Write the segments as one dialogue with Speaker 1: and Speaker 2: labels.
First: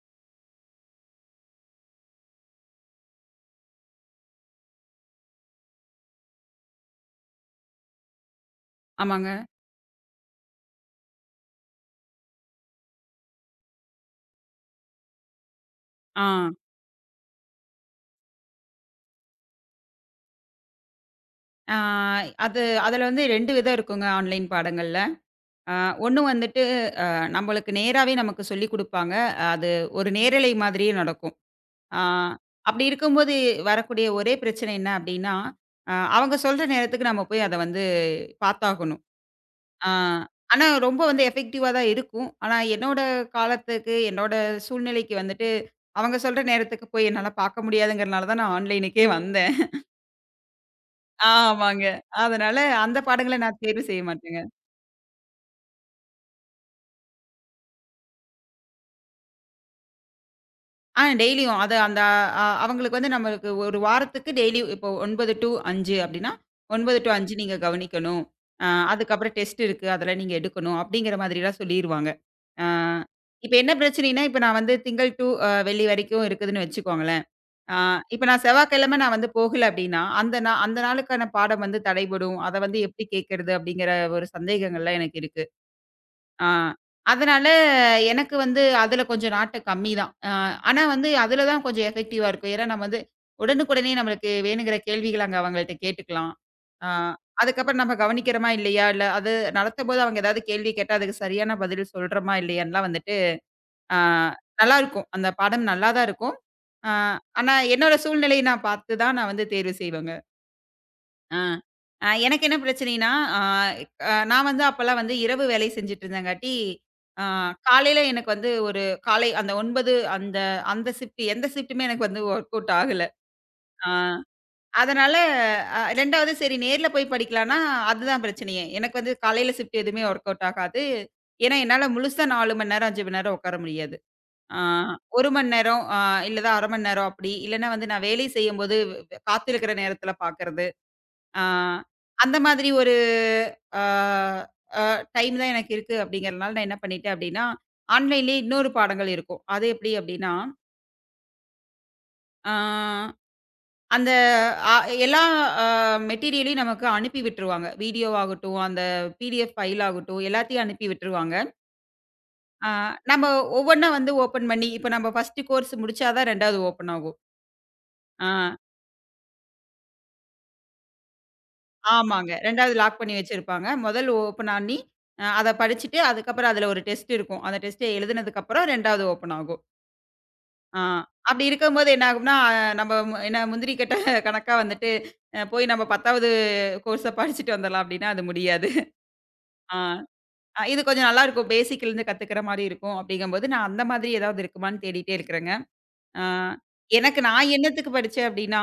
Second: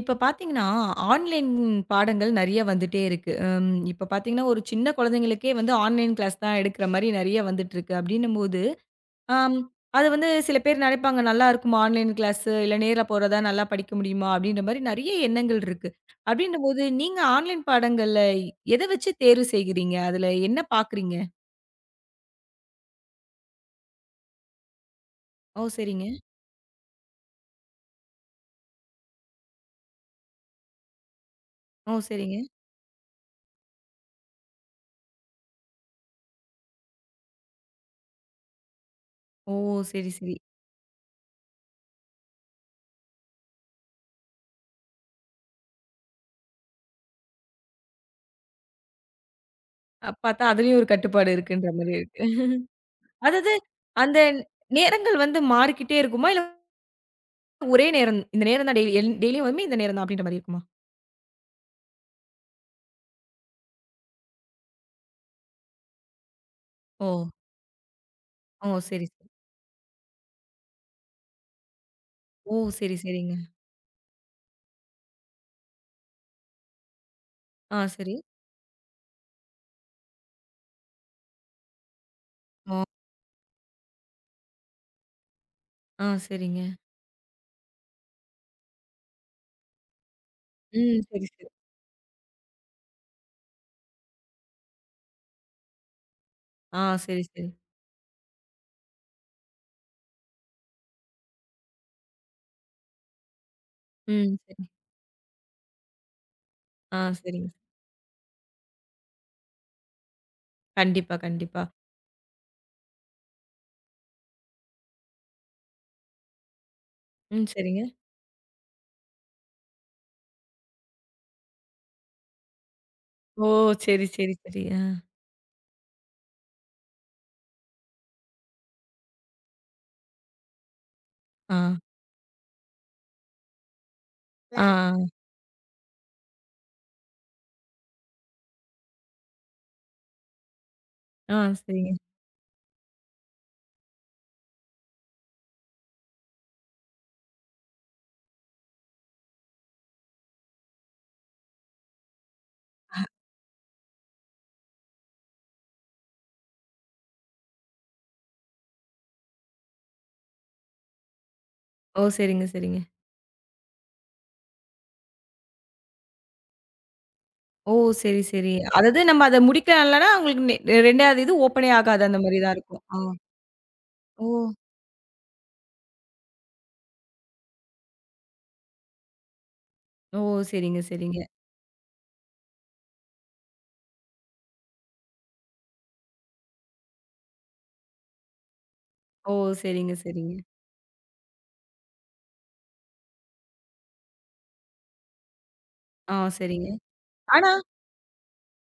Speaker 1: இப்ப பார்த்தீங்கன்னா, ஆன்லைன் பாடங்கள் நெறைய வந்துட்டே இருக்கு. இப்ப பார்த்தீங்கன்னா, ஒரு சின்ன குழந்தைங்களுக்கே வந்து ஆன்லைன் கிளாஸ் தான் எடுக்கிற மாரி நெறைய வந்துட்டுருக்கு. அப்டின்னும்போது,
Speaker 2: ஆமாங்க.
Speaker 1: ஆம் அது வந்து சில பேர் நெனைப்பாங்க, "நல்லா இருக்குமா ஆன்லைன் கிளாஸு? இல்ல நேர்ல போறதா நல்லா படிக்க முடியுமா?" அப்டின்ற மாரி நெறைய எண்ணங்கள் இருக்கு.
Speaker 2: ஆ.
Speaker 1: அப்டின்னும்போது, நீங்க ஆன்லைன் பாடங்கள்ல எத வச்சு தேர்வு செய்கிறீங்க? அதுல என்ன பார்க்குறீங்க?
Speaker 2: ஆ அது அதுல வந்து 2 விதம் இருக்குங்க ஆன்லைன் பாடங்கள்ல.
Speaker 1: ஓ,
Speaker 2: அ
Speaker 1: சரிங்க.
Speaker 2: 1 வந்துட்டு அ நம்மளுக்கு நேராவே நமக்கு சொல்லிக் குடுப்பாங்க. அது ஒரு நேரலை மாதிரியே நடக்கும்.
Speaker 1: ஓ,
Speaker 2: ஆ
Speaker 1: சரிங்க.
Speaker 2: அப்படி இருக்கும்போது வரக்கூடிய ஒரே பிரச்சனை என்ன அப்படின்னா, அவங்க சொல்ற நேரத்துக்கு நம்ம போய் அத வந்து பார்த்தாகணும்.
Speaker 1: ஓ,
Speaker 2: ஆ
Speaker 1: சரி, சரி.
Speaker 2: ஆனா ரொம்ப வந்து எஃபெக்டிவா தான் இருக்கும். ஆனா என்னோட காலத்துக்கு, என்னோட சூழ்நிலைக்கு வந்துட்டு அவங்க சொல்ற நேரத்துக்கு போய் என்னால பார்க்க முடியாதுங்கிறனால தான் நான் ஆன்லைனுக்கே வந்தேன்.
Speaker 1: பார்த்தா அதுலயும் ஒரு கட்டுப்பாடு இருக்குன்ற
Speaker 2: ஆமாங்க.
Speaker 1: மாரி இருக்கு.
Speaker 2: அதனால அந்த பாடங்கள
Speaker 1: அதாவது,
Speaker 2: நான் தேர்வு செய்ய
Speaker 1: அந்த
Speaker 2: மாட்டேங்க.
Speaker 1: நேரங்கள் வந்து மாறிக்கிட்டே இருக்குமா? இல்ல ஒரே நேரம் இந்த நேரம் தான் டெய்லி டெய்லியும் வருமே இந்த நேரம் தான் அப்படின்ற மாரி இருக்குமா?
Speaker 2: டெய்லியும் அது அந்த அ அவங்களுக்கு வந்து நம்மளுக்கு ஒரு வாரத்துக்கு டெய்லி இப்போ 9 டூ 5 அப்டின்னா, 9
Speaker 1: ஓ!
Speaker 2: டூ 5 நீங்க கவனிக்கணும். அ
Speaker 1: ஓ, சரி, சரி.
Speaker 2: அதுக்கப்புறம் டெஸ்ட் இருக்கு. அதெல்லாம் நீங்க எடுக்கணும். அப்டிங்கிற மாதிரிலாம் சொல்லிருவாங்க.
Speaker 1: ஓ,
Speaker 2: ஆ
Speaker 1: சரி, சரிங்க.
Speaker 2: இப்ப என்ன பிரச்சனைன்னா, இப்ப நான் வந்து திங்கள் டூ வெள்ளி வரைக்கும் இருக்குதுன்னு வச்சுக்கோங்களேன். ஆ
Speaker 1: ஆ சரி.
Speaker 2: இப்ப நான் செவ்வாய்க்கிழம வந்து போகல அப்டின்னா, அந்த நாளுக்கான பாடம் வந்து தடைபடும். அத
Speaker 1: ஓ!
Speaker 2: வந்து எப்டி கேட்கறது அப்டிங்கிற ஒரு சந்தேகங்கள்லாம் எனக்கு இருக்கு.
Speaker 1: ஆ
Speaker 2: ஆ.
Speaker 1: சரிங்க.
Speaker 2: அதனால எனக்கு வந்து அதுல கொஞ்சம் நாட்டம் கம்மி தான். ஆனா
Speaker 1: ம்,
Speaker 2: வந்து
Speaker 1: சரி,
Speaker 2: அதுல
Speaker 1: சரி.
Speaker 2: தான் கொஞ்சம் எஃபெக்டிவா இருக்கும். ஏன்னா நம்ம வந்து உடனுக்குடனே நம்மளுக்கு வேணுங்கிற கேள்விகள அங்க அவங்கள்ட்ட கேட்டுக்கலாம்.
Speaker 1: ஆ
Speaker 2: ஆ
Speaker 1: சரி, சரி.
Speaker 2: அதுக்கப்புறம் நம்ம கவனிக்கிறோமா இல்லையா? இல்ல அது நடத்தும்போது அவங்க ஏதாவது கேள்வி கேட்டா அதுக்கு சரியான பதில் சொல்றோமா இல்லையான்லாம் வந்துட்டு ஆ
Speaker 1: ம், சரி.
Speaker 2: நல்லாருக்கும். அந்த பாடம் நல்லா தான் இருக்கும். ஆ
Speaker 1: ஆ சரிங்க.
Speaker 2: ஆனா என்னோட சூழ்நிலைய நான் பார்த்து தான் நான் வந்து தேர்வு செய்வேங்க.
Speaker 1: கண்டிப்பா,
Speaker 2: ஆ.
Speaker 1: கண்டிப்பா.
Speaker 2: எனக்கு என்ன பிரச்சனைன்னா, அ அ நான் வந்து அப்பலாம் வந்து இரவு வேலை செஞ்சுட்டு இருந்தங்காட்டி, அ
Speaker 1: ம், சரிங்க.
Speaker 2: காலையில எனக்கு வந்து ஒரு காலை அந்த 9 அந்த அந்த ஷிஃப்ட் எந்த ஷிஃப்ட்டுமே எனக்கு வந்து ஒர்க் அவுட் ஆகல.
Speaker 1: ஓ,
Speaker 2: ஆ
Speaker 1: சரி, சரி, சரி. ஆ.
Speaker 2: அதனால 2வது சரி நேர்ல போய் படிக்கலான்னா, அதுதான் பிரச்சனையே. எனக்கு வந்து காலையில ஷிஃப்ட் எதுவுமே ஒர்க் அவுட் ஆகாது. ஏன்னா,
Speaker 1: ஆ.
Speaker 2: என்னால முழுசா 4 மணி நேரம், 5 மணி நேரம் உட்கார முடியாது. ஆ
Speaker 1: ஆ.
Speaker 2: 1 மணி நேரம், இல்லதான் 1/2 மணி நேரம் அப்படி. இல்லன்னா வந்து நான் வேலை செய்யும்போது, காத்திருக்கிற நேரத்தில பார்க்கறது.
Speaker 1: ஆ
Speaker 2: ஆ.
Speaker 1: சரிங்க.
Speaker 2: அந்த மாதிரி ஒரு ஆ டைம் தான் எனக்கு இருக்கு அப்படிங்கிறனால நான் என்ன பண்ணிட்டேன் அப்படின்னா, ஆன்லைன்லேயே இன்னொரு பாடங்கள் இருக்கும். அது எப்படி அப்படின்னா, ஆ அந்த அ எல்லா அ மெட்டீரியலையும் நமக்கு அனுப்பி விட்டுருவாங்க. வீடியோவாகட்டும், அந்த பிடிஎஃப் ஃபைல் ஆகட்டும் எல்லாத்தையும் அனுப்பி விட்டுருவாங்க.
Speaker 1: ஓ, சரிங்க,
Speaker 2: ஆ
Speaker 1: சரிங்க.
Speaker 2: நம்ம ஒவ்வொன்னா வந்து ஓப்பன் பண்ணி, இப்ப நம்ம ஃபர்ஸ்ட் கோர்ஸ் முடிச்சா தான் 2வது ஓப்பன் ஆகும்.
Speaker 1: ஓ, சரி,
Speaker 2: ஆ.
Speaker 1: சரி. அதாவது நம்ம அத முடிக்கலன்னா உங்களுக்கு 2வது இது ஓப்பனே ஆகாது அந்த
Speaker 2: ஆமாங்க.
Speaker 1: மாரி தான்
Speaker 2: 2வது
Speaker 1: இருக்கும். ஆ.
Speaker 2: லாக் பண்ணி வச்சிருப்பாங்க. முதல்
Speaker 1: ஓ!
Speaker 2: ஓப்பன் ஆனி, அத படிச்சுட்டு, அதுக்கப்புறம் அதுல ஒரு டெஸ்ட் இருக்கும். அந்த டெஸ்ட்ட எழுதுனதுக்கப்புறம் 2வது ஓப்பன் ஆகும்.
Speaker 1: ஓ, சரிங்க,
Speaker 2: ஆ
Speaker 1: சரிங்க.
Speaker 2: அப்படி இருக்கும்போது என்ன ஆகும்னா, நம்ம என்ன முந்திரி கட்ட கணக்கா வந்துட்டு, போய் நம்ம 10வது கோர்ஸ படிச்சுட்டு வந்துரலாம் அப்படின்னா, அது முடியாது.
Speaker 1: ஓ,
Speaker 2: ஆ
Speaker 1: சரிங்க, சரிங்க.
Speaker 2: இது கொஞ்சம் நல்லாருக்கும். பேசிக்லேருந்து கத்துக்கிற மாரி இருக்கும். அப்படிங்கும்போது, நான் அந்த மாதிரி ஏதாவது இருக்குமான்னு தேடிட்டே இருக்கிறேங்க.
Speaker 1: ஆ
Speaker 2: ஆ
Speaker 1: சரிங்க.
Speaker 2: எனக்கு நான்
Speaker 1: ஆனா
Speaker 2: என்னத்துக்கு படிச்சேன் அப்படின்னா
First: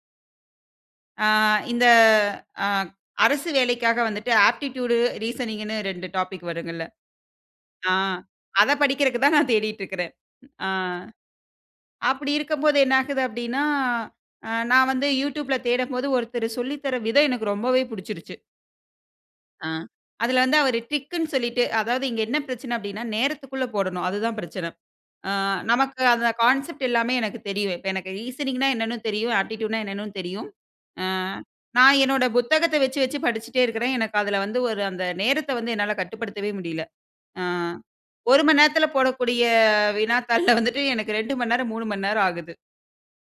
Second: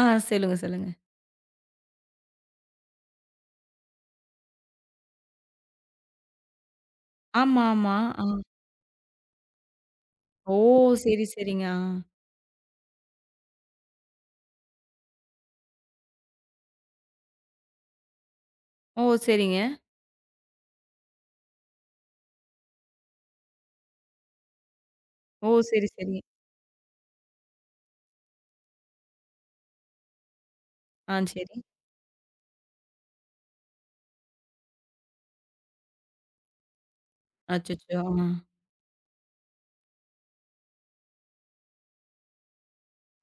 Speaker 1: ஆ சொல்லுங்க, சொல்லுங்க.
Speaker 2: ஆ இந்த அ அரசு வேலைக்காக வந்துட்டு ஆப்டிட்யூடு, ரீசனிங்ன்னு 2 டாபிக் வருங்கல்ல.
Speaker 1: ஆமா, ஆமா.
Speaker 2: ஆ
Speaker 1: ஆ.
Speaker 2: அத படிக்கிறக்கு தான் நான் தேடிட்டு இருக்கிறேன்.
Speaker 1: ஓ,
Speaker 2: ஆ
Speaker 1: சரி, சரிங்க. ஆ.
Speaker 2: அப்படி இருக்கும்போது என்ன ஆகுது அப்படின்னா, நான் வந்து YouTubeல தேடும்போது ஒருத்தர் சொல்லி தர விதம் எனக்கு ரொம்பவே புடிச்சிருச்சு.
Speaker 1: ஓ, சரிங்க.
Speaker 2: ஆ. அதுல வந்து அவரு ட்ரிக்குன்னு சொல்லிட்டு, அதாவது இங்க என்ன பிரச்சனை அப்படின்னா, நேரத்துக்குள்ள போடணும். அதுதான் பிரச்சனை. ஆ
Speaker 1: ஓ, சரி,
Speaker 2: நமக்கு
Speaker 1: சரி.
Speaker 2: அந்த கான்செப்ட் எல்லாமே எனக்கு தெரியும். இப்ப எனக்கு ரீசனிங்னா என்னன்னு தெரியும். ஆப்டிட்யூட்னா என்னன்னு தெரியும். ஆ
Speaker 1: ஆ, சரி.
Speaker 2: நான் என்னோட புத்தகத்த வச்சு வச்சு படிச்சுட்டே இருக்கிறேன். எனக்கு அதுல வந்து ஒரு அந்த நேரத்த வந்து என்னால கட்டுப்படுத்தவே முடியல. ஆ
Speaker 1: அச்சச்சோ! ஆ.
Speaker 2: 1 மணி நேரத்துல போடக்கூடிய வினாத்தாள்ல வந்துட்டு எனக்கு 2 மணி நேரம், 3 மணி நேரம் ஆகுது.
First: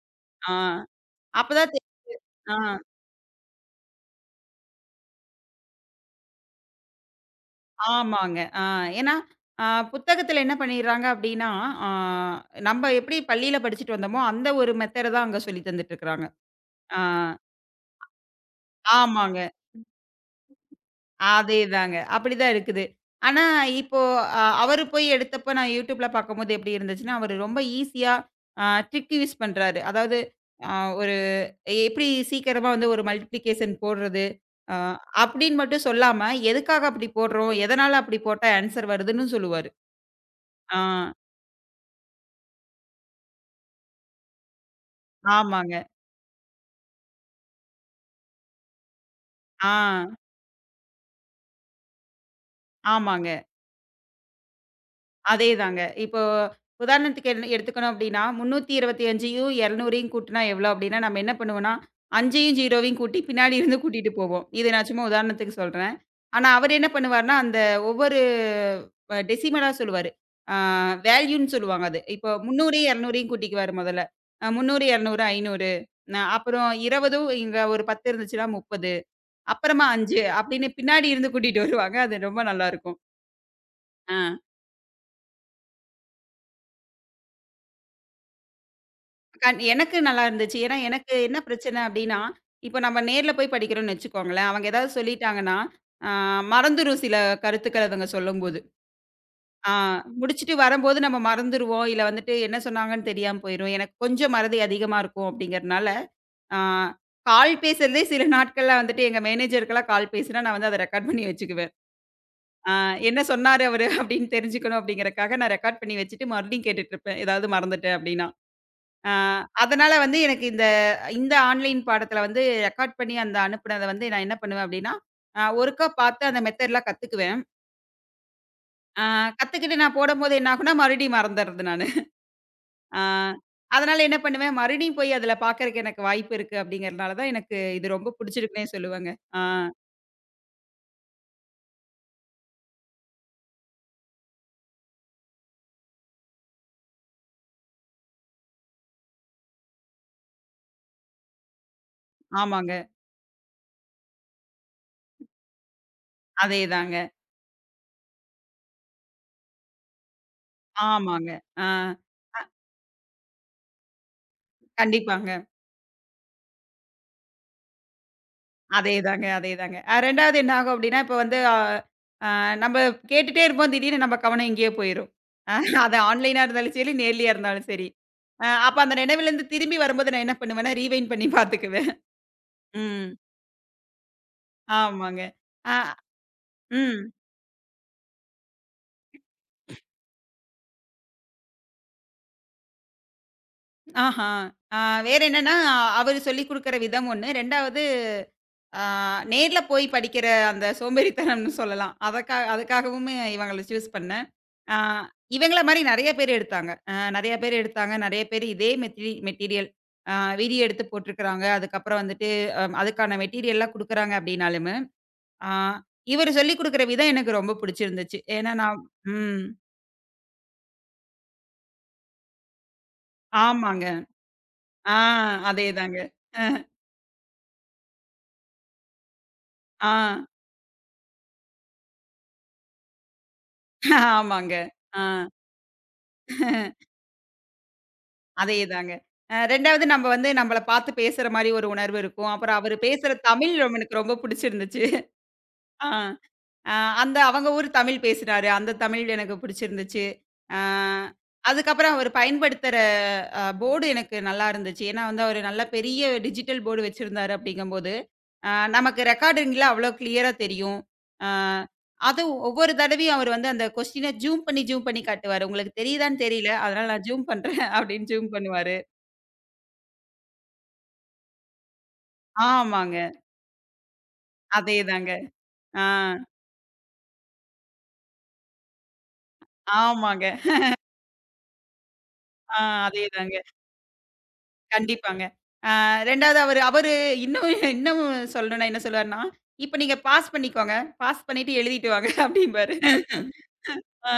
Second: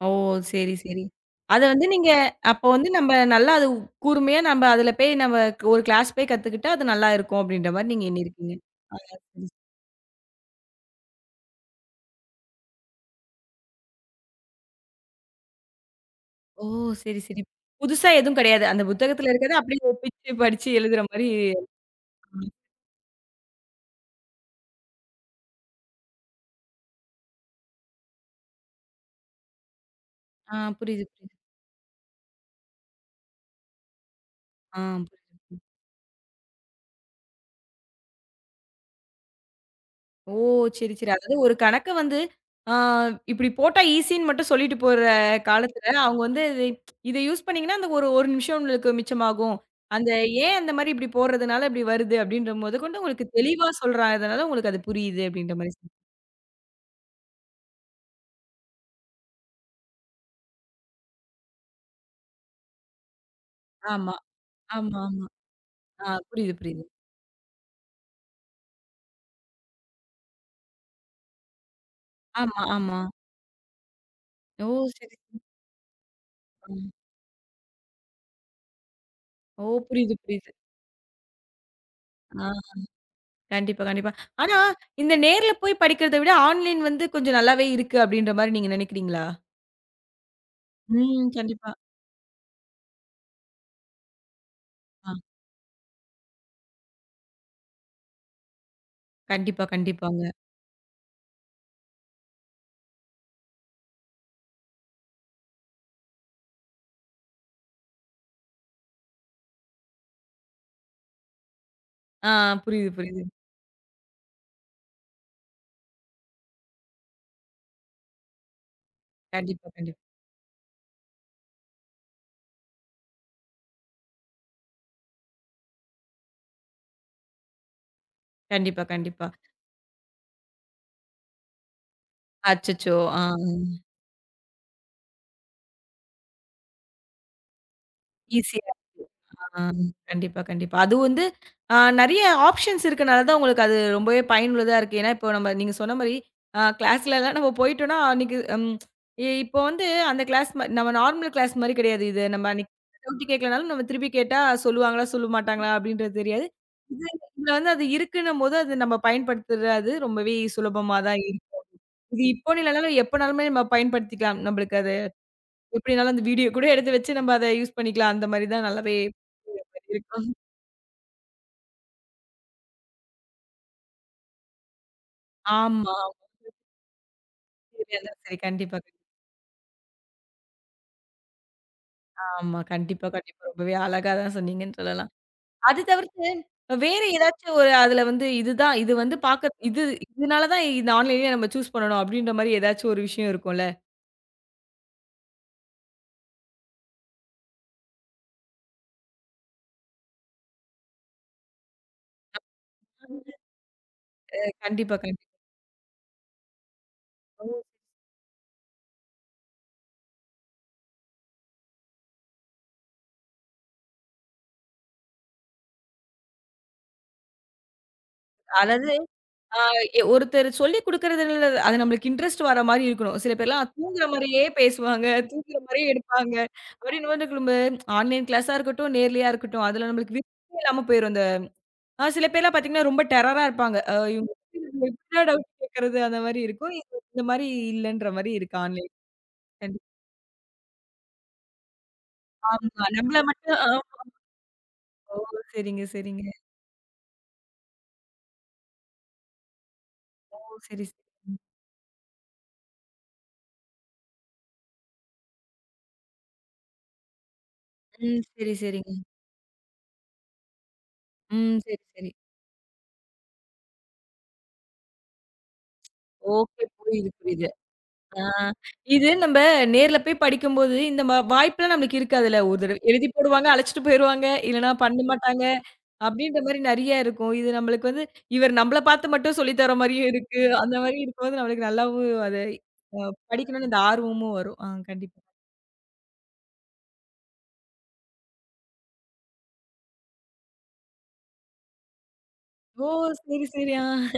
Speaker 1: ஓ,
Speaker 2: ஆ
Speaker 1: சரி, சரி. அத
Speaker 2: அப்பதான். தெ
Speaker 1: வந்து நீங்க
Speaker 2: ஆ
Speaker 1: அப்போ வந்து நம்ம நல்லா அது கூர்மையா நம்ம அதுல போய் நம்ம ஒரு கிளாஸ் போய் கத்துக்கிட்டா, அது நல்லா இருக்கும் அப்படின்ற மாரி நீங்க
Speaker 2: ஆமாங்க.
Speaker 1: எண்ணியிருக்கீங்க. ஆ,
Speaker 2: ஏன்னா,
Speaker 1: சரி.
Speaker 2: ஆ புத்தகத்துல என்ன பண்ணிடுறாங்க அப்டின்னா, ஆ நம்ம எப்படி பள்ளியில படிச்சுட்டு வந்தோமோ, அந்த ஒரு மெத்தேட தான் அங்க சொல்லி தந்துட்டு இருக்கிறாங்க.
Speaker 1: ஓ,
Speaker 2: ஆ
Speaker 1: சரி, சரி. புதுசா எதுவும் கிடையாது. அந்த புத்தகத்துல
Speaker 2: ஆமாங்க.
Speaker 1: இருக்கிறத அப்படியே ஒப்பிச்சு படிச்சு எழுதுற மாரி.
Speaker 2: அதேதாங்க. அப்படிதான் இருக்குது. ஆனா, இப்போ அவரு போய் எடுத்தப்ப நான் YouTubeல பார்க்கும்போது எப்படி இருந்துச்சுன்னா, அவரு ரொம்ப ஈஸியா ட்ரிக் யூஸ் பண்றாரு. அதாவது
Speaker 1: ஆ,
Speaker 2: அ
Speaker 1: புரியுது,
Speaker 2: ஒரு
Speaker 1: புரியுது.
Speaker 2: எப்படி சீக்கிரமா வந்து ஒரு மல்டிப்ளிகேஷன் போடுறது, அ
Speaker 1: ஆ.
Speaker 2: அப்படின்னு மட்டும் சொல்லாம, எதுக்காக அப்படி போடுறோம்? எதனால அப்படி போட்டா ஆன்சர் வருதுன்னு சொல்லுவாரு.
Speaker 1: ஓ,
Speaker 2: ஆ.
Speaker 1: சரி, சரி. அதாவது ஒரு கணக்க வந்து ஆ இப்டி போட்டா ஈஸின்னு மட்டும் சொல்லிட்டு போற
Speaker 2: ஆமாங்க.
Speaker 1: காலத்துல, அவங்க வந்து இது இத யூஸ் பண்ணீங்கன்னா, அந்த ஒரு 1 நிமிஷம் உங்களுக்கு மிச்சமாகும்.
Speaker 2: ஆ.
Speaker 1: அந்த ஏன் அந்த மாரி இப்டி போடுறதுனால இப்டி வருது அப்டின்ற மொதக்கொண்டு உங்களுக்கு
Speaker 2: ஆமாங்க.
Speaker 1: தெளிவா சொல்றதுனால உங்களுக்கு அது புரியுது அப்டின்ற மாரி
Speaker 2: அதேதாங்க.
Speaker 1: சொல்
Speaker 2: இப்போ உதாரணத்துக்கு என்ன எடுத்துக்கணும் அப்டின்னா, 325யும் 200யும் கூட்டுனா எவ்வளோ அப்டின்னா, நம்ம என்ன பண்ணுவோம்னா, 5யும் 0வையும் கூட்டி பின்னாடி இருந்து கூட்டிட்டு
Speaker 1: ஆமா,
Speaker 2: போவோம். இது நான்
Speaker 1: ஆமா,
Speaker 2: சும்மா
Speaker 1: ஆமா.
Speaker 2: உதாரணத்துக்கு சொல்றேன்.
Speaker 1: ஆ
Speaker 2: ஆனா,
Speaker 1: புரியுது,
Speaker 2: அவரு
Speaker 1: புரியுது.
Speaker 2: என்ன பண்ணுவாருன்னா, அந்த ஒவ்வொரு டெசிமலா சொல்லுவாரு. ஆ வேல்யூன்னு சொல்லுவாங்க அது. இப்போ
Speaker 1: ஆமா, ஆமா.
Speaker 2: 300யும் 200யும் கூட்டிக்குவாரு முதல்ல.
Speaker 1: ஓ,
Speaker 2: 300,
Speaker 1: சரி,
Speaker 2: 200,
Speaker 1: சரி.
Speaker 2: 500 அப்புறம்
Speaker 1: ம்.
Speaker 2: 20ம் இங்க ஒரு 10 இருந்துச்சுன்னா 30
Speaker 1: ஓ,
Speaker 2: அப்புறமா
Speaker 1: புரியுது,
Speaker 2: 5
Speaker 1: புரியுது.
Speaker 2: அப்டின்னு பின்னாடி இருந்து கூட்டிட்டு வருவாங்க. அது ரொம்ப
Speaker 1: ஆ
Speaker 2: நல்லாருக்கும்.
Speaker 1: கண்டிப்பா, கண்டிப்பா.
Speaker 2: ஆ.
Speaker 1: ஆனா இந்த நேர்ல போய் படிக்கிறத விட ஆன்லைன் வந்து கொஞ்சம் நல்லாவே இருக்கு அப்டின்ற மாரி நீங்க நெனைக்கிறீங்களா?
Speaker 2: எனக்கு நல்லா இருந்துச்சு. ஏன்னா, எனக்கு
Speaker 1: ம்,
Speaker 2: என்ன
Speaker 1: கண்டிப்பா.
Speaker 2: பிரச்சனை அப்டின்னா, இப்ப நம்ம நேர்ல போய் படிக்கிறோம்னு வச்சுக்கோங்களேன், அவங்க ஏதாவது
Speaker 1: ஆ.
Speaker 2: சொல்லிட்டாங்கன்னா, ஆ மறந்துரும் சில கருத்துக்கள் அதுங்க சொல்லும்போது.
Speaker 1: கண்டிப்பா,
Speaker 2: ஆ
Speaker 1: கண்டிப்பாங்க.
Speaker 2: முடிச்சுட்டு வரம்போது நம்ம மறந்துருவோம். இல்ல வந்துட்டு என்ன சொன்னாங்கன்னு தெரியாம போயிரும். எனக்கு கொஞ்சம் மறதி அதிகமா இருக்கும் அப்டிங்கிறனால, ஆ கால் பேசுறதே சில நாட்கள்ல வந்துட்டு எங்க மேனேஜருக்கெல்லாம் கால் பேசினா, நான் வந்து அத ரெக்கார்ட் பண்ணி வச்சுக்குவேன்.
Speaker 1: ஆ
Speaker 2: ஆ
Speaker 1: புரியுது,
Speaker 2: என்ன
Speaker 1: புரியுது.
Speaker 2: சொன்னாரு அவரு அப்டின்னு தெரிஞ்சுக்கணும் அப்டிங்கிறக்காக நான் ரெக்கார்ட் பண்ணி வச்சுட்டு மறுபடியும் கேட்டுட்டு இருப்பேன். ஏதாவது மறந்துட்டேன் அப்டின்னா. ஆ,
Speaker 1: கண்டிப்பா,
Speaker 2: அதனால
Speaker 1: கண்டிப்பா.
Speaker 2: வந்து எனக்கு இந்த இந்த ஆன்லைன் பாடத்துல வந்து ரெக்கார்ட் பண்ணி அந்த அனுப்புனத வந்து நான் என்ன பண்ணுவேன் அப்டின்னா, ஒருக்கா பார்த்து அந்த மெத்தட்லாம் கத்துக்குவேன்.
Speaker 1: கண்டிப்பா,
Speaker 2: ஆ
Speaker 1: கண்டிப்பா.
Speaker 2: கத்துக்கிட்டு நான் போடம்போது என்ன ஆகும்னா, மறுபடியும் மறந்துர்றது நானு.
Speaker 1: அச்சச்சோ!
Speaker 2: ஆ
Speaker 1: ஆ.
Speaker 2: அதனால என்ன பண்ணுவேன், மறுபடியும் போய் அதுல பார்க்கறக்கு எனக்கு வாய்ப்பு இருக்கு அப்டிங்கிறனால தான் எனக்கு இது ரொம்ப புடிச்சிருக்குன்னே
Speaker 1: ஈஸியா
Speaker 2: சொல்லுவேங்க. ஆ
Speaker 1: ஆ கண்டிப்பா, கண்டிப்பா. அது வந்து நெறைய ஆப்ஷன்ஸ் இருக்கனால தான் உங்களுக்கு அது ரொம்பவே பயனுள்ளதா இருக்கு. ஏன்னா, இப்போ நம்ம நீங்க சொன்ன மாரி கிளாஸ்லலாம் நம்ம போயிட்டோம்னா, அன்னைக்கு ம் இப்போ வந்து அந்த கிளாஸ் நம்ம நார்மல் கிளாஸ் மாரி கிடையாது இது. நம்ம அன்னைக்கு
Speaker 2: ஆமாங்க.
Speaker 1: டவுட் கேட்கலனாலும் நம்ம திருப்பி கேட்டா சொல்லுவாங்களா, சொல்ல மாட்டாங்களா அப்படின்றது தெரியாது.
Speaker 2: அதேதாங்க.
Speaker 1: இது இதுல வந்து அது இருக்குன்னும்போது, அது நம்ம பயன்படுத்துறது ரொம்பவே சுலபமா தான்.
Speaker 2: ஆமாங்க. ஆ
Speaker 1: இது இப்போன்னு இல்லனாலும் எப்பனாலுமே நம்ம பயன்படுத்திக்கலாம் நம்மளுக்கு அது.
Speaker 2: கண்டிப்பாங்க.
Speaker 1: எப்படினாலும் அந்த வீடியோ கூட எடுத்து வச்சு நம்ம அத யூஸ் பண்ணிக்கலாம். அந்த மாரி தான் நல்லாவே
Speaker 2: அதேதாங்க,
Speaker 1: புரியிற
Speaker 2: அதேதாங்க.
Speaker 1: மாரி இருக்கும்.
Speaker 2: 2வது என்ன ஆகும் அப்டின்னா, இப்ப வந்து அ அ நம்ம கேட்டுட்டே இருப்போம். திடீர்னு நம்ம கவனம் எங்கேயோ போயிரும். அ
Speaker 1: ஆமா.
Speaker 2: அது ஆன்லைனா இருந்தாலும் சரி, நேர்லயா இருந்தாலும் சரி.
Speaker 1: சரி அதான் சரி. கண்டிப்பா,
Speaker 2: அப்ப அந்த
Speaker 1: கண்டிப்பா.
Speaker 2: நினைவுலருந்து திரும்பி வரும்போது நான் என்ன பண்ணுவேன்னா, ரீவைண்ட் பண்ணி பாத்துக்குவேன்.
Speaker 1: ஆமா. கண்டிப்பா,
Speaker 2: ம்.
Speaker 1: கண்டிப்பா. ரொம்பவே அழகா தான் சொன்னீங்கன்னு சொல்லலாம்.
Speaker 2: ஆமாங்க. அ
Speaker 1: அது தவிர்த்து வேற
Speaker 2: ம்.
Speaker 1: ஏதாச்சும் ஒரு அதுல வந்து இதுதான் இது வந்து பாக்க இது இதனால தான் இந்த ஆன்லைன்லயே நம்ம சூஸ் பண்ணணும் அப்படின்ற மாரி ஏதாச்சும் ஒரு விஷயம் இருக்கும்ல.
Speaker 2: ஆஹா. அ வேற என்னன்னா, அவரு சொல்லிக் குடுக்குற விதம் ஒண்ணு. 2வது ஆ நேர்ல போய் படிக்கிற அந்த சோம்பேறித்தனம்னு சொல்லலாம். அதுக்காகவுமே இவங்கள சூஸ் பண்ணேன். ஆ
Speaker 1: கண்டிப்பா, கண்டிப்பா.
Speaker 2: இவங்கள மாரி நெறைய பேர் எடுத்தாங்க. நெறைய பேர் எடுத்தாங்க. நெறைய பேர் இதே மெட்டீரியல் அ வீடியோ எடுத்து போட்டுருக்காங்க. அதுக்கப்புறம் வந்துட்டு அதுக்கான மெட்டீரியல்லாம் குடுக்குறாங்க அப்படின்னாலுமே, ஆ இவரு சொல்லிக் குடுக்குற விதம் எனக்கு ரொம்ப புடிச்சிருந்துச்சு. ஏன்னா நான்.
Speaker 1: அதாவது
Speaker 2: ம்.
Speaker 1: ஆ ஒருத்தர் சொல்லிக் குடுக்குறதுல அது நம்மளுக்கு இன்ட்ரெஸ்ட் வர மாரி இருக்கணும். சில பேர்லாம்
Speaker 2: ஆமாங்க.
Speaker 1: தூங்குற மாரியே
Speaker 2: ஆ
Speaker 1: பேசுவாங்க, தூங்குற மாரியே
Speaker 2: அதேதாங்க.
Speaker 1: எடுப்பாங்க.
Speaker 2: அ
Speaker 1: அப்படின்னு வந்து நம்ம ஆன்லைன் கிளாஸா இருக்கட்டும், நேர்லயா இருக்கட்டும், அதுல
Speaker 2: ஆ
Speaker 1: நம்மளுக்கு விருப்பமே இல்லாம போயிரும். அந்த ஆ சில பேர்லாம் பாத்தீங்கன்னா, ரொம்ப டெரரா இருப்பாங்க. இவங்க
Speaker 2: ஆமாங்க.
Speaker 1: கிட்ட
Speaker 2: ஆ.
Speaker 1: எப்படிடா டவுட் கேட்கறது அந்த மாரி இருக்கும். இது இந்த மாரி இல்லன்ற மாரி இருக்கு ஆன்லைன்.
Speaker 2: அதேதாங்க. 2வது
Speaker 1: கண்டிப்பா.
Speaker 2: நம்ம வந்து நம்மள பார்த்து பேசுற மாரி ஒரு உணர்வு இருக்கும். அப்புறம் அவரு
Speaker 1: ஆமா.
Speaker 2: பேசுற
Speaker 1: நம்மள
Speaker 2: தமிழ்
Speaker 1: மட்டும் ஆ
Speaker 2: ரொம்ப- எனக்கு ரொம்ப புடிச்சிருந்துச்சு.
Speaker 1: ஓ, சரிங்க,
Speaker 2: ஆ,
Speaker 1: சரிங்க.
Speaker 2: அ அந்த அவங்க ஊர் தமிழ் பேசுறாரு. அந்த தமிழ் எனக்கு புடிச்சிருந்துச்சு.
Speaker 1: ஓ,
Speaker 2: ஆ
Speaker 1: சரி, சரி.
Speaker 2: அதுக்கப்புறம் அவரு பயன்படுத்துற போர்டு எனக்கு நல்லா இருந்துச்சு. ஏன்னா வந்து அவரு நல்ல பெரிய டிஜிட்டல் போர்டு வச்சிருந்தாரு அப்படிங்கும்போது,
Speaker 1: ம்,
Speaker 2: அ
Speaker 1: சரி, சரிங்க.
Speaker 2: நமக்கு ரெக்கார்டிங்கில அவ்வளோ கிளியரா தெரியும். ஆ
Speaker 1: ம், சரி, சரி.
Speaker 2: அதுவும் ஒவ்வொரு தடவையும் அவர் வந்து அந்த கொஸ்டின ஜூம் பண்ணி, ஜூம் பண்ணி காட்டுவாரு. உங்களுக்கு தெரியுதான்னு தெரியல.
Speaker 1: ஓகே.
Speaker 2: அதனால நான்
Speaker 1: புரியுது,
Speaker 2: ஜூம்
Speaker 1: புரியுது.
Speaker 2: பண்றேன் அப்படின்னு
Speaker 1: ஆ.
Speaker 2: ஜூம் பண்ணுவாரு.
Speaker 1: நம்ப நேர்ல போய் படிக்கும்போது, இந்த வாய்ப்புலாம் நம்மளுக்கு இருக்காதுல்ல. ஒரு தடவ
Speaker 2: ஆமாங்க.
Speaker 1: எழுதி போடுவாங்க, அழைச்சுட்டு போயிருவாங்க. இல்லன்னா பண்ண
Speaker 2: அதேதாங்க.
Speaker 1: மாட்டாங்க.
Speaker 2: ஆ,
Speaker 1: அப்டின்ற மாரி நெறைய இருக்கும். இது நம்மளுக்கு வந்து, இவர் நம்மள பார்த்து மட்டும் சொல்லி தர மாரியும்
Speaker 2: ஆமாங்க.
Speaker 1: இருக்கு. அந்த மாரி இருக்கும்போது நம்மளுக்கு நல்லாவும் அத
Speaker 2: ஆ
Speaker 1: அ
Speaker 2: அதேதாங்க.
Speaker 1: படிக்கணும்னு அந்த ஆர்வமும் வரும். ஆ கண்டிப்பா.
Speaker 2: கண்டிப்பாங்க. 2வது அவரு அவரு இன்னும் இன்னும் சொல்லணும்னா என்ன சொல்லுவாருன்னா, "இப்ப நீங்க பாஸ் பண்ணிக்கோங்க. பாஸ் பண்ணிட்டு எழுதிட்டு வாங்க" அப்படிம்பாரு.
Speaker 1: ஓ, சரி, சரி. ஆ.
Speaker 2: ஆ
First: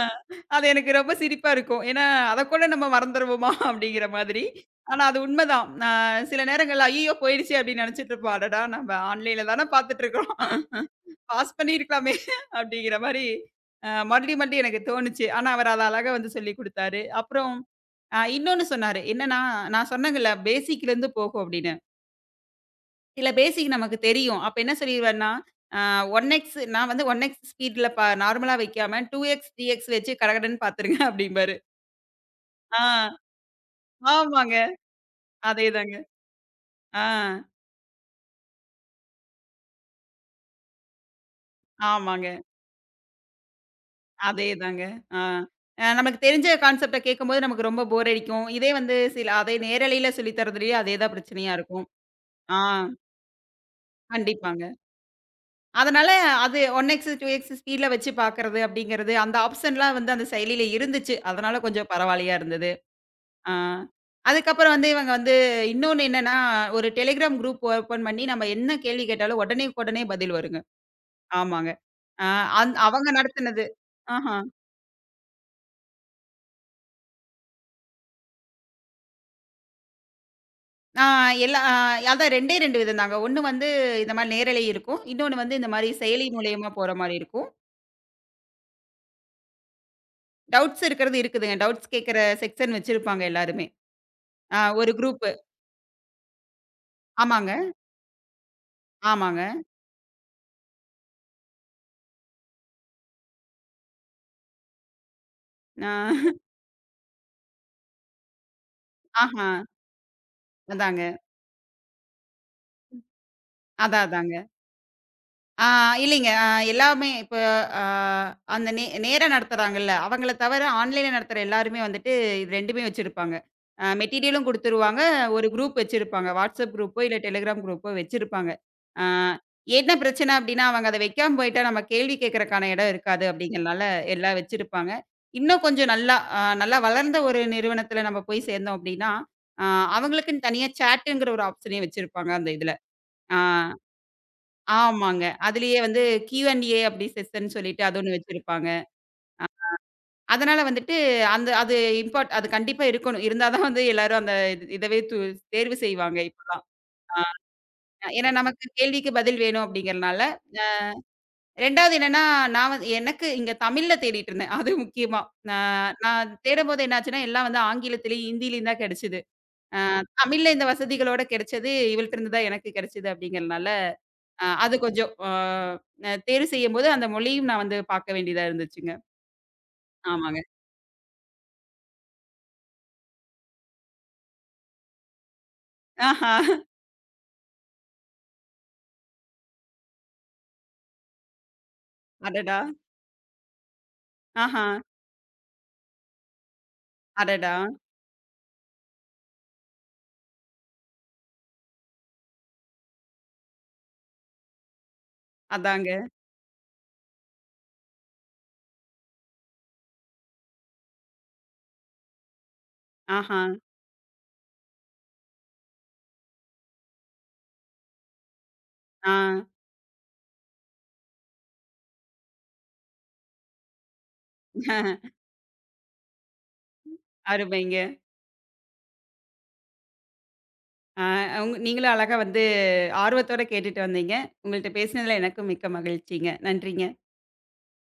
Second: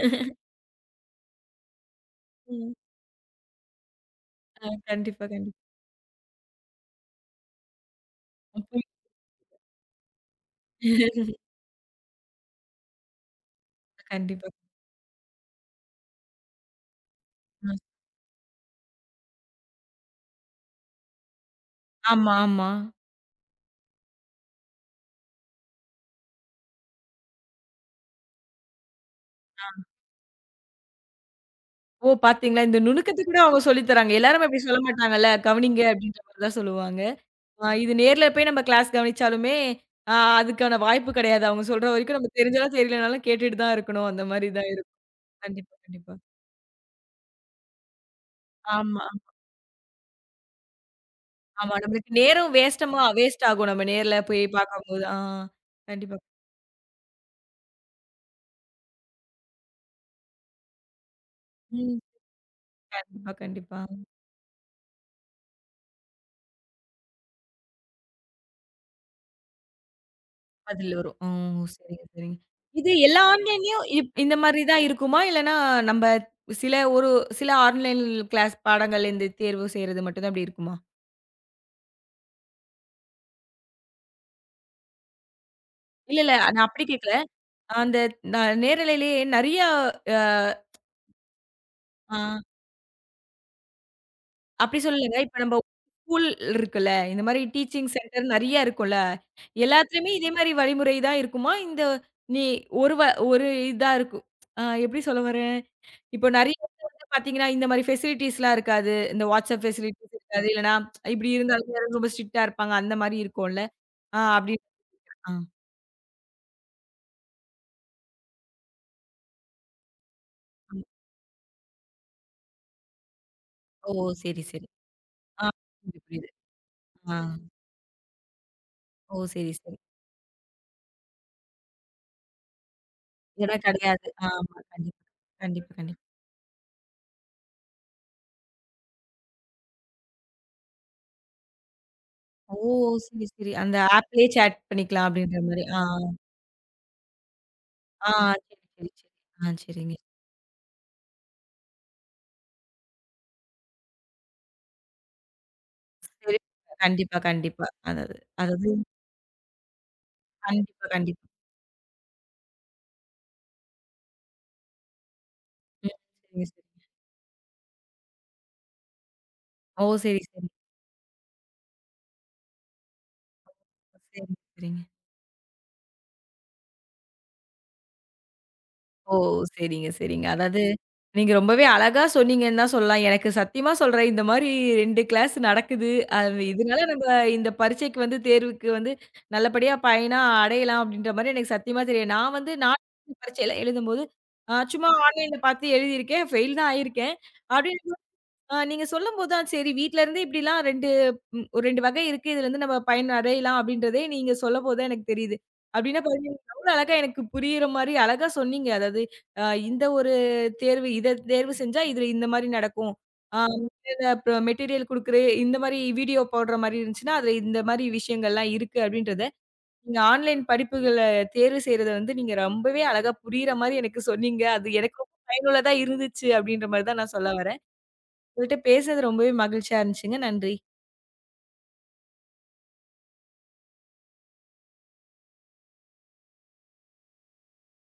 Speaker 2: அது எனக்கு ரொம்ப சிரிப்பா இருக்கும். ஏன்னா, அதக்கூட
Speaker 1: ம்.
Speaker 2: நம்ம மறந்துருவோமா அப்படிங்கிற மாதிரி.
Speaker 1: ஆ
Speaker 2: ஆனா அது
Speaker 1: கண்டிப்பா, கண்டிப்பா.
Speaker 2: உண்மதான். சில நேரங்கள்ல ஐய்யயோ! போயிடுச்சே அப்படின்னு நினைச்சுட்டு இருப்போம். அடடா! நம்ம ஆன்லைன்ல தான பார்த்துட்டு இருக்கோம்.
Speaker 1: அப்ப
Speaker 2: பாஸ் பண்ணியிருக்கலாமே அப்படிங்கிற மாரி மறுபடியும்
Speaker 1: கண்டிப்பா.
Speaker 2: மறுபடியும் எனக்கு தோணுச்சு. ஆனா, அவர் அத அழகா வந்து சொல்லிக் குடுத்தாரு. அப்புறம்
Speaker 1: ம்.
Speaker 2: இன்னொன்னு சொன்னாரு. என்னன்னா, நான் சொன்னேங்கல்ல பேசிக்லேருந்து போகும் அப்படின்னு.
Speaker 1: ஆமா, ஆமா.
Speaker 2: சில பேசிக் நமக்கு தெரியும். அப்ப என்ன சொல்லிருவேன்னா, ஆ 1x நான் வந்து 1x ஸ்பீட்ல நார்மலா வைக்காம 2x, 3x வச்சு கடகடன்னு பாத்துருங்க அப்படிம்பாரு.
Speaker 1: ஓ, பார்த்தீங்களா? இந்த
Speaker 2: ஆ
Speaker 1: நுணுக்கத்த கூட அவங்க சொல்லி தராங்க. எல்லாரும்
Speaker 2: ஆமாங்க.
Speaker 1: அப்டி சொல்ல மாட்டாங்கல்ல. கவனிங்க
Speaker 2: அதேதாங்க.
Speaker 1: அப்டின்ற மாரி தான் சொல்லுவாங்க.
Speaker 2: ஆ
Speaker 1: ஆ இது நேர்ல போய் நம்ம கிளாஸ் கவனிச்சாலுமே, ஆ அதுக்கான வாய்ப்பு கெடையாது. அவங்க சொல்ற வரைக்கும் நம்ம
Speaker 2: ஆமாங்க.
Speaker 1: தெரிஞ்சாலும் தெரியலனாலும் கேட்டுட்டு தான் இருக்கணும். அந்த மாரி தான்.
Speaker 2: அதேதாங்க. ஆ.
Speaker 1: கண்டிப்பா, கண்டிப்பா.
Speaker 2: நமக்கு தெரிஞ்ச கான்செப்ட்ட கேட்கும்போது நமக்கு ரொம்ப போர் அடிக்கும். இதே வந்து
Speaker 1: ஆமா.
Speaker 2: சில அதே நேரலையில சொல்லி தரதுலயே அதே தான் பிரச்சனையா
Speaker 1: ஆமா.
Speaker 2: இருக்கும்.
Speaker 1: நம்மளுக்கு நேரம்
Speaker 2: ஆ.
Speaker 1: வேஸ்ட்டமா வேஸ்ட் ஆகும். நம்ம நேர்ல போய்
Speaker 2: கண்டிப்பாங்க.
Speaker 1: பார்க்கும்போது. ஆ
Speaker 2: அதனால
Speaker 1: கண்டிப்பா.
Speaker 2: அது 1 எக்ஸ், 2 எக்ஸ் ஸ்பீட்ல வச்சு பார்க்கறது அப்படிங்கிறது, அந்த ஆப்ஷன்லாம் வந்து அந்த செயலியில இருந்துச்சு. அதனால கொஞ்சம்
Speaker 1: ம்.
Speaker 2: பரவாயில்லையா இருந்தது.
Speaker 1: கண்டிப்பா,
Speaker 2: ஆ.
Speaker 1: கண்டிப்பா.
Speaker 2: அதுக்கப்புறம் வந்து இவங்க வந்து இன்னொன்னு என்னன்னா, ஒரு டெலிகிராம் குரூப் ஓப்பன் பண்ணி நம்ம என்ன கேள்வி கேட்டாலும் உடனேக்குடனே பதில் வருங்க.
Speaker 1: அதுல வரும். ஓ,
Speaker 2: ஆமாங்க.
Speaker 1: சரிங்க,
Speaker 2: ஆ
Speaker 1: சரிங்க.
Speaker 2: அந்
Speaker 1: இது
Speaker 2: அவங்க
Speaker 1: எல்லா
Speaker 2: நடத்துனது.
Speaker 1: ஆன்லைன்லயும் இந்த
Speaker 2: ஆஹா.
Speaker 1: மாரி தான் இருக்குமா? இல்லன்னா நம்ம சில ஒரு சில ஆன்லைன் கிளாஸ் பாடங்கள் இந்த தேர்வு செய்றது மட்டும் தான் இப்டி இருக்குமா?
Speaker 2: ஆ எல்லா அ அதான் 2டே 2 விதம் தாங்க. ஒண்ணு வந்து இந்த மாரி நேரலை இருக்கும். இன்னொன்னு வந்து இந்த மாரி
Speaker 1: இல்ல,
Speaker 2: செயலி
Speaker 1: இல்ல. நான்
Speaker 2: மூலியமா
Speaker 1: அப்டி
Speaker 2: போற
Speaker 1: கேட்கல.
Speaker 2: மாரி இருக்கும்.
Speaker 1: அந்த ந நேரலையிலேயே நெறைய அ
Speaker 2: டவுட்ஸ் இருக்கிறது இருக்குதுங்க. டவுட்ஸ் கேட்கிற
Speaker 1: ஆ.
Speaker 2: செக்ஷன் வச்சிருப்பாங்க எல்லாருமே.
Speaker 1: அப்படி
Speaker 2: ஒரு
Speaker 1: சொல்லலங்க.
Speaker 2: குரூப்பு.
Speaker 1: இப்ப நம்ம ஸ்கூல் இருக்குல்ல. இந்த மாரி
Speaker 2: ஆமாங்க.
Speaker 1: டீச்சிங் சென்டர் நெறைய இருக்கும்ல.
Speaker 2: ஆமாங்க.
Speaker 1: எல்லாத்துலயுமே இதே மாரி வழிமுறை தான் இருக்குமா? இந்த நீ ஒரு ஒரு இதா இருக்கும். எப்படி சொல்ல வரேன்? இப்போ
Speaker 2: ஆ
Speaker 1: நெறைய இடத்துல வந்து பார்த்தீங்கன்னா, இந்த மாரி ஃபெசிலிட்டீஸ்லாம் இருக்காது. இந்த
Speaker 2: ஆஹா.
Speaker 1: WhatsApp ஃபெசிலிட்டீஸ் இருக்காது. இல்லன்னா
Speaker 2: அதாங்க.
Speaker 1: இப்படி இருந்தாலும் எல்லாரும் ரொம்ப ஸ்ட்ரிக்ட்டா இருப்பாங்க. அந்த மாரி இருக்கும்ல.
Speaker 2: அதான்,
Speaker 1: ஆ
Speaker 2: அதாங்க.
Speaker 1: அப்படி ஆ.
Speaker 2: ஆ இல்லைங்க. எல்லாமே இப்ப அ அந்த நே நேரா நடத்துறாங்கல்ல, அவங்கள தவிர
Speaker 1: ஆமா.
Speaker 2: ஆன்லைன்ல நடத்துற எல்லாருமே வந்துட்டு இது 2மே வச்சிருப்பாங்க.
Speaker 1: ஓ, சரி,
Speaker 2: மெட்டீரியலும்
Speaker 1: சரி.
Speaker 2: குடுத்துருவாங்க.
Speaker 1: ஆ.
Speaker 2: ஒரு குரூப்
Speaker 1: புரியுது,
Speaker 2: வச்சிருப்பாங்க.
Speaker 1: புரியுது.
Speaker 2: WhatsApp குரூப்போ,
Speaker 1: ஆ.
Speaker 2: இல்ல Telegram குரூப்போ வச்சிருப்பாங்க. அ
Speaker 1: ஓ, சரி, சரி.
Speaker 2: என்ன பிரச்சனை அப்டின்னா, அவங்க அத வைக்காம போயிட்டா நம்ம கேள்வி கேட்கறக்கான இடம் இருக்காது
Speaker 1: இதெல்லாம்
Speaker 2: அப்டிங்கிறனால
Speaker 1: கிடையாது.
Speaker 2: எல்லாம்
Speaker 1: ஆமா.
Speaker 2: வச்சிருப்பாங்க.
Speaker 1: கண்டிப்பா.
Speaker 2: இன்னும்
Speaker 1: கண்டிப்பா,
Speaker 2: கொஞ்சம்
Speaker 1: கண்டிப்பா.
Speaker 2: நல்லா வளர்ந்த ஒரு நிறுவனத்துல நம்ம போய் சேர்ந்தோம் அப்டின்னா, அ அவங்களுக்குன்னு தனியா சேட்டுங்கிற ஒரு ஆப்ஷனே வச்சிருப்பாங்க அந்த
Speaker 1: ஓ,
Speaker 2: இதுல.
Speaker 1: சரி,
Speaker 2: ஆ.
Speaker 1: சரி. அந்த ஆப்லயே சேட் பண்ணிக்கலாம்
Speaker 2: ஆமாங்க.
Speaker 1: அப்படின்ற மாரி.
Speaker 2: அதிலேயே
Speaker 1: ஆ,
Speaker 2: வந்து கியூ அண்ட் ஏ அப்படி செக்ஷன் சொல்லிட்டு அது
Speaker 1: ஆ.
Speaker 2: ஒண்ணு
Speaker 1: சரி,
Speaker 2: வச்சிருப்பாங்க.
Speaker 1: சரி, சரி. ஆ, சரிங்க.
Speaker 2: அதனால வந்துட்டு அந்த அது இம்பார்ட் அது கண்டிப்பா இருக்கணும். இருந்தா தான் வந்து எல்லாரும் அந்த இது இதவே து தேர்வு செய்வாங்க
Speaker 1: சரி.
Speaker 2: இப்பலாம்.
Speaker 1: கண்டிப்பா, கண்டிப்பா. அதாவது
Speaker 2: ஏன்னா நமக்கு
Speaker 1: அதாவது
Speaker 2: கேள்விக்கு பதில் வேணும் அப்படிங்கிறனால.
Speaker 1: கண்டிப்பா, கண்டிப்பா.
Speaker 2: 2வது என்னன்னா, நான் வந்து எனக்கு இங்க தமிழ்ல தேடிட்டு இருந்தேன். அது முக்கியமா.
Speaker 1: ம்,
Speaker 2: நான் நான்
Speaker 1: சரிங்க, சரிங்க.
Speaker 2: தேடும்போது என்னாச்சுன்னா, எல்லாம் வந்து ஆங்கிலத்திலயும், ஹிந்திலயும் தான் கிடைச்சது. அ
Speaker 1: ஓ, சரி, சரி.
Speaker 2: தமிழ்ல இந்த வசதிகளோட கிடைச்சது இவள்ட்ட இருந்து தான் எனக்கு கிடைச்சது அப்படிங்கிறனால,
Speaker 1: சரி,
Speaker 2: அ அது
Speaker 1: சரிங்க.
Speaker 2: கொஞ்சம் அ தேர்வு செய்யும்போது அந்த மொழியும் நான் வந்து பார்க்க வேண்டியதா இருந்துச்சுங்க.
Speaker 1: ஓ, சரிங்க, சரிங்க.
Speaker 2: ஆமாங்க.
Speaker 1: அதாவது, நீங்க ரொம்பவே அழகா சொன்னீங்கன்னு தான் சொல்லலாம். எனக்கு சத்தியமா சொல்றேன், இந்த மாரி 2 கிளாஸ் நடக்குது.
Speaker 2: ஆஹா!
Speaker 1: அது இதனால நம்ம இந்த பரீட்சைக்கு வந்து தேர்வுக்கு வந்து நல்லபடியா பயனா அடையலாம் அப்படின்ற மாரி எனக்கு சத்தியமா தெரியும். நான் வந்து
Speaker 2: அடடா!
Speaker 1: நான் பரீட்சையில எழுதும்போது,
Speaker 2: ஆஹா!
Speaker 1: சும்மா ஆன்லைன்ல பார்த்து எழுதியிருக்கேன். ஃபெயில் தான் ஆயிருக்கேன்.
Speaker 2: அடடா!
Speaker 1: அப்படின்னு ஆ நீங்க சொல்லும்போது தான் சரி வீட்ல இருந்து இப்படிலாம் 2 ஒரு 2 வகை இருக்கு. இதுல இருந்து நம்ம பயன் அடையலாம் அப்படின்றதே நீங்க சொல்லம்போது தான் எனக்கு தெரியுது. அப்படின்னா
Speaker 2: அதாங்க.
Speaker 1: பாத்தீங்கன்னா, எவ்வளோ அழகா எனக்கு புரியிற மாரி அழகா சொன்னீங்க. அதாவது அ இந்த ஒரு தேர்வு இத தேர்வு செஞ்சா இதுல இந்த மாரி நடக்கும். ஆ
Speaker 2: ஆஹா!
Speaker 1: அப்புறம் மெட்டீரியல் குடுக்குற இந்த மாரி வீடியோ போடுற மாரி இருந்துச்சுன்னா, அதுல இந்த மாரி விஷயங்கள்லாம் இருக்கு
Speaker 2: ஆ.
Speaker 1: அப்படின்றத, நீங்க ஆன்லைன் படிப்புகள தேர்வு செய்றத வந்து நீங்க ரொம்பவே அழகா புரியிற மாரி எனக்கு சொன்னீங்க. அது எனக்கு ரொம்ப பயனுள்ளதா இருந்துச்சு அப்படின்ற மாரி தான் நான் சொல்ல வரேன்.
Speaker 2: அருமைங்க.
Speaker 1: உங்கள்ட்ட பேசுனது ரொம்பவே மகிழ்ச்சியா இருந்துச்சுங்க. நன்றி.
Speaker 2: ஆ உங் நீங்களும் அழகா வந்து ஆர்வத்தோட கேட்டுட்டு வந்தீங்க. உங்கள்ட்ட பேசினதுல எனக்கும் மிக்க மகிழ்ச்சிங்க. நன்றிங்க.